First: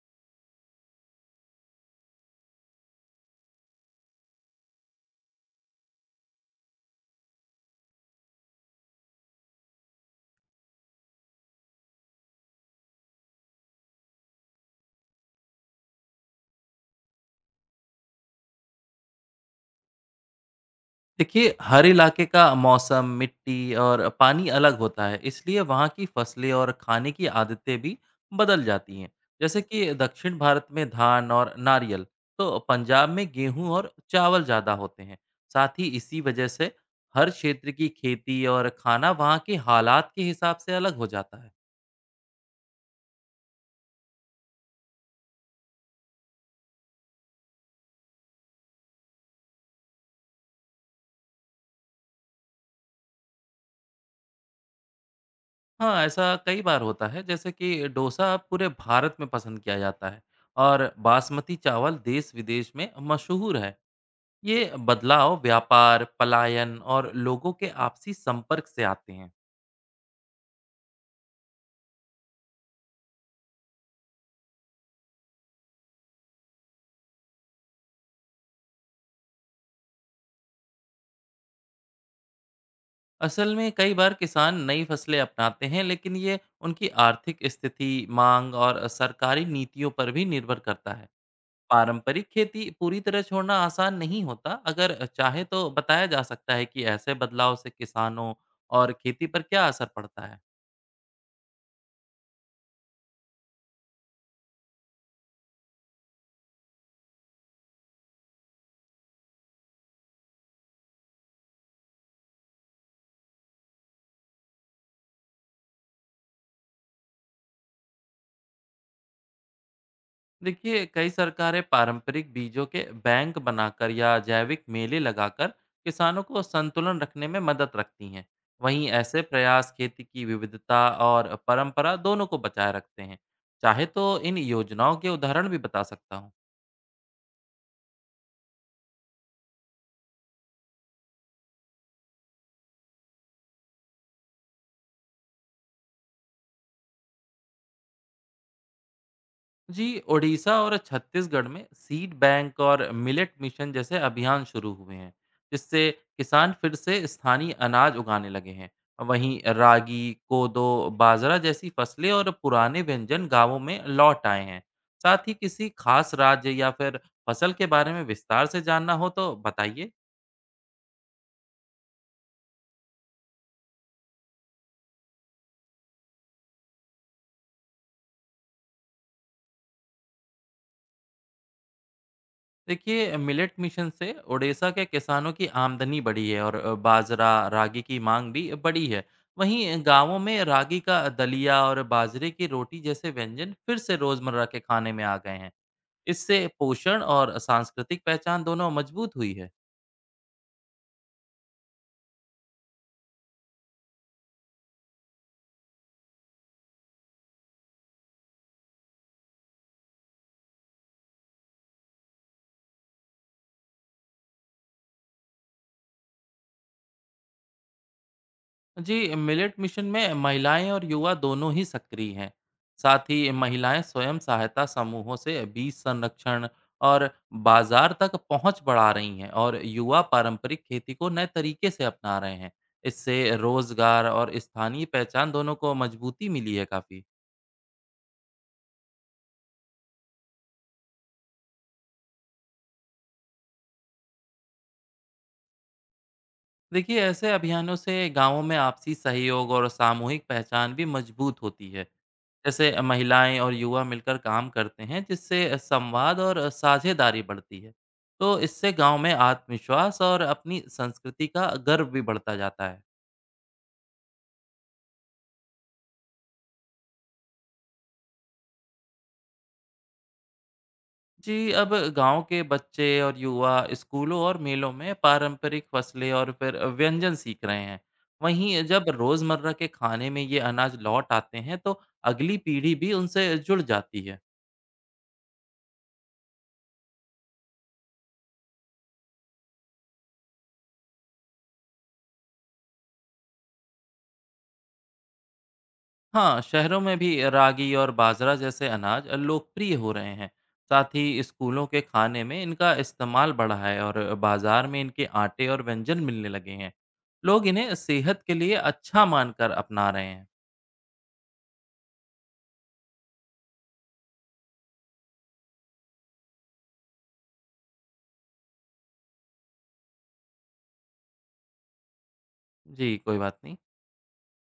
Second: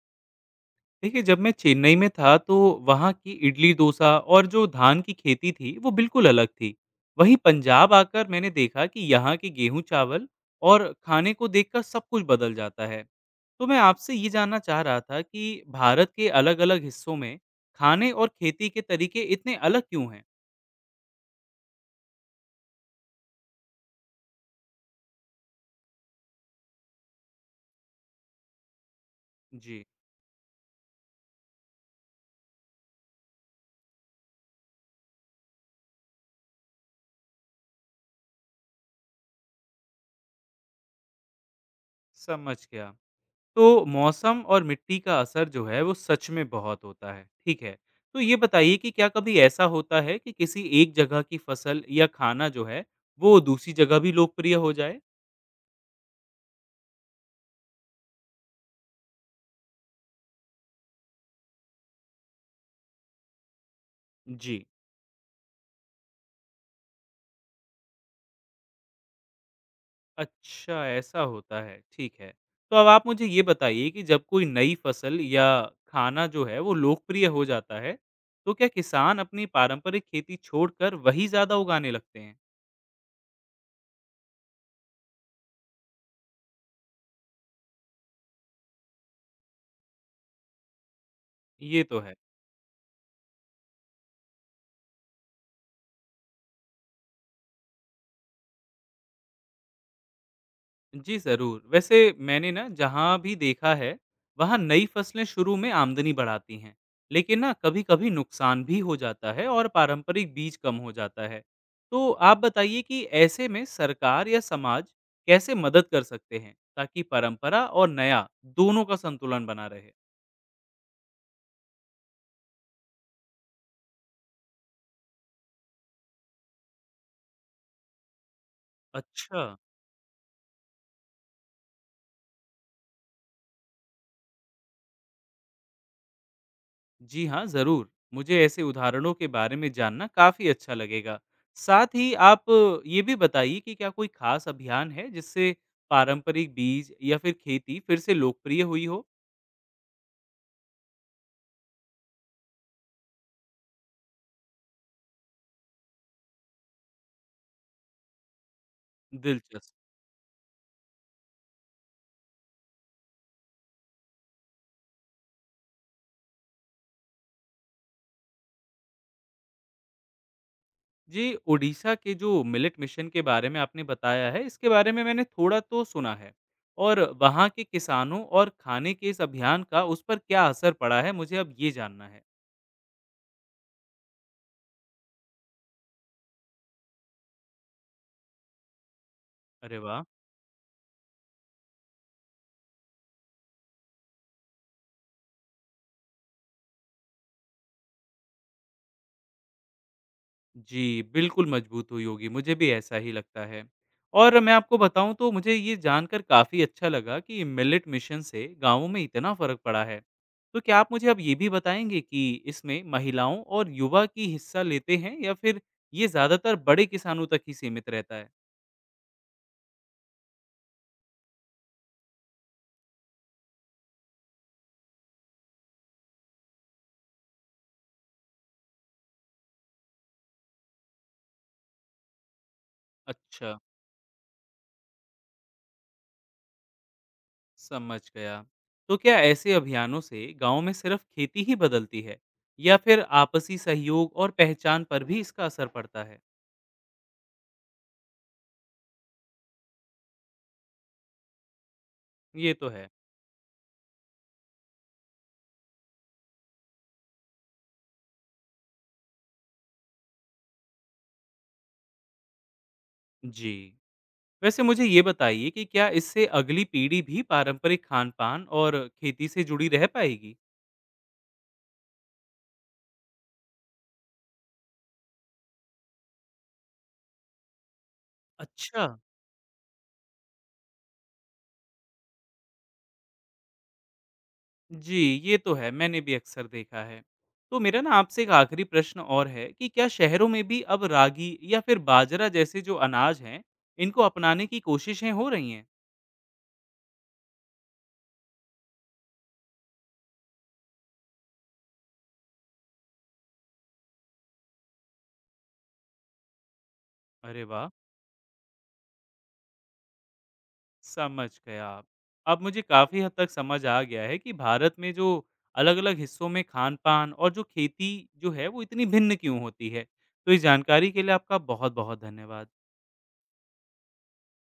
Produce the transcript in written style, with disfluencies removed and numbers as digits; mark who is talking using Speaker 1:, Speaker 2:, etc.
Speaker 1: देखिए, जब मैं चेन्नई में था तो वहाँ की इडली डोसा और जो धान की खेती थी वो बिल्कुल अलग थी। वहीं पंजाब आकर मैंने देखा कि यहाँ के गेहूं चावल और खाने को देखकर सब कुछ बदल जाता है। तो मैं आपसे ये जानना चाह रहा था कि भारत के अलग अलग हिस्सों में खाने और खेती के तरीके इतने अलग क्यों हैं।
Speaker 2: देखिए, हर इलाके का मौसम, मिट्टी और पानी अलग होता है, इसलिए वहाँ की फसलें और खाने की आदतें भी बदल जाती हैं। जैसे
Speaker 1: जी,
Speaker 2: कि दक्षिण भारत में धान और नारियल, तो पंजाब में गेहूं और चावल ज़्यादा होते हैं। साथ ही इसी वजह से हर क्षेत्र की खेती और खाना वहाँ के हालात के हिसाब से अलग हो जाता है।
Speaker 1: समझ गया। तो मौसम और मिट्टी का असर जो है वो सच में बहुत होता है। ठीक है, तो ये बताइए कि क्या कभी ऐसा होता है कि किसी एक जगह की फसल या खाना जो है वो दूसरी जगह भी लोकप्रिय हो जाए।
Speaker 2: हाँ, ऐसा कई बार होता है, जैसे कि डोसा पूरे भारत में पसंद किया जाता है और बासमती चावल देश-विदेश में मशहूर है।
Speaker 1: जी,
Speaker 2: ये बदलाव व्यापार, पलायन और लोगों के आपसी संपर्क से आते हैं।
Speaker 1: अच्छा, ऐसा होता है। ठीक है, तो अब आप मुझे ये बताइए कि जब कोई नई फसल या खाना जो है वो लोकप्रिय हो जाता है तो क्या किसान अपनी पारंपरिक खेती छोड़कर वही ज़्यादा उगाने लगते हैं।
Speaker 2: असल में कई बार किसान नई फसलें अपनाते हैं, लेकिन ये उनकी आर्थिक स्थिति, मांग और सरकारी नीतियों पर भी निर्भर करता है।
Speaker 1: ये तो है।
Speaker 2: पारंपरिक खेती पूरी तरह छोड़ना आसान नहीं होता। अगर चाहे तो बताया जा सकता है कि ऐसे बदलाव से किसानों और खेती पर क्या असर पड़ता है।
Speaker 1: जी ज़रूर। वैसे मैंने ना जहाँ भी देखा है, वहाँ नई फसलें शुरू में आमदनी बढ़ाती हैं, लेकिन ना कभी-कभी नुकसान भी हो जाता है और पारंपरिक बीज कम हो जाता है। तो आप बताइए कि ऐसे में सरकार या समाज कैसे मदद कर सकते हैं, ताकि परंपरा और नया दोनों का संतुलन बना रहे?
Speaker 2: देखिए, कई सरकारें पारंपरिक बीजों के बैंक बनाकर या जैविक मेले लगाकर किसानों को संतुलन रखने में मदद रखती हैं। वहीं ऐसे
Speaker 1: अच्छा।
Speaker 2: प्रयास खेती की विविधता और परंपरा दोनों को बचाए रखते हैं। चाहे तो इन योजनाओं के उदाहरण भी बता सकता हूँ।
Speaker 1: जी हाँ, ज़रूर। मुझे ऐसे उदाहरणों के बारे में जानना काफ़ी अच्छा लगेगा। साथ ही आप ये भी बताइए कि क्या कोई ख़ास अभियान है जिससे पारंपरिक बीज या फिर खेती फिर से लोकप्रिय हुई हो?
Speaker 2: जी, ओडिशा और छत्तीसगढ़ में सीड बैंक और मिलेट मिशन जैसे अभियान शुरू हुए हैं, जिससे किसान फिर से स्थानीय अनाज उगाने लगे हैं। वहीं
Speaker 1: दिलचस्प।
Speaker 2: रागी, कोदो, बाजरा जैसी फसलें और पुराने व्यंजन गांवों में लौट आए हैं। साथ ही किसी खास राज्य या फिर फसल के बारे में विस्तार से जानना हो तो बताइए।
Speaker 1: जी, ओडिशा के जो मिलेट मिशन के बारे में आपने बताया है, इसके बारे में मैंने थोड़ा तो सुना है। और वहाँ के किसानों और खाने के इस अभियान का उस पर क्या असर पड़ा है, मुझे अब ये जानना है।
Speaker 2: देखिए, मिलेट मिशन से ओडिशा के किसानों की आमदनी बढ़ी है और बाजरा रागी की मांग भी बढ़ी है।
Speaker 1: अरे
Speaker 2: वहीं
Speaker 1: वाह!
Speaker 2: गांवों में रागी का दलिया और बाजरे की रोटी जैसे व्यंजन फिर से रोजमर्रा के खाने में आ गए हैं। इससे पोषण और सांस्कृतिक पहचान दोनों मजबूत हुई है।
Speaker 1: जी, बिल्कुल मजबूत हुई होगी, मुझे भी ऐसा ही लगता है। और मैं आपको बताऊँ तो मुझे ये जानकर काफ़ी अच्छा लगा कि मिलेट मिशन से गाँवों में इतना फ़र्क पड़ा है। तो क्या आप मुझे अब ये भी बताएँगे कि इसमें महिलाओं और युवा की हिस्सा लेते हैं या फिर ये ज़्यादातर बड़े किसानों तक ही सीमित रहता है?
Speaker 2: जी, मिलेट मिशन में महिलाएं और युवा दोनों ही सक्रिय हैं। साथ ही महिलाएं स्वयं सहायता समूहों से बीज संरक्षण और बाजार तक पहुंच बढ़ा रही हैं और युवा पारंपरिक खेती को नए तरीके से अपना रहे हैं। इससे
Speaker 1: अच्छा,
Speaker 2: रोजगार और स्थानीय पहचान दोनों को मजबूती मिली है काफ़ी।
Speaker 1: समझ गया। तो क्या ऐसे अभियानों से गाँव में सिर्फ़ खेती ही बदलती है या फिर आपसी सहयोग और पहचान पर भी इसका असर पड़ता है?
Speaker 2: देखिए, ऐसे अभियानों से गांवों में आपसी सहयोग और सामूहिक पहचान भी मजबूत होती है।
Speaker 1: ये तो
Speaker 2: जैसे
Speaker 1: है।
Speaker 2: महिलाएं और युवा मिलकर काम करते हैं, जिससे संवाद और साझेदारी बढ़ती है। तो इससे गांव में आत्मविश्वास और अपनी संस्कृति का गर्व भी बढ़ता जाता है।
Speaker 1: जी। वैसे मुझे ये बताइए कि क्या इससे अगली पीढ़ी भी पारंपरिक खान-पान और खेती से जुड़ी रह पाएगी?
Speaker 2: जी, अब गांव के बच्चे और युवा स्कूलों और मेलों में पारंपरिक फसलें और फिर व्यंजन सीख रहे हैं। वहीं
Speaker 1: अच्छा।
Speaker 2: जब रोजमर्रा के खाने में ये अनाज लौट आते हैं तो अगली पीढ़ी भी उनसे जुड़ जाती है।
Speaker 1: जी, ये तो है, मैंने भी अक्सर देखा है। तो मेरा ना आपसे एक आखिरी प्रश्न और है कि क्या शहरों में भी अब रागी या फिर बाजरा जैसे जो अनाज हैं, इनको अपनाने की कोशिशें हो रही हैं?
Speaker 2: हाँ, शहरों में भी रागी और बाजरा जैसे अनाज लोकप्रिय हो रहे हैं। साथ ही स्कूलों के खाने में इनका इस्तेमाल बढ़ा है और बाजार में इनके आटे और व्यंजन मिलने लगे हैं।
Speaker 1: अरे
Speaker 2: लोग
Speaker 1: वाह!
Speaker 2: इन्हें सेहत के लिए अच्छा मानकर अपना रहे हैं।
Speaker 1: समझ गया। अब मुझे काफ़ी हद तक समझ आ गया है कि भारत में जो अलग-अलग हिस्सों में खान-पान और जो खेती जो है वो इतनी भिन्न क्यों होती है। तो इस जानकारी के लिए आपका बहुत-बहुत धन्यवाद।
Speaker 2: जी, कोई बात नहीं।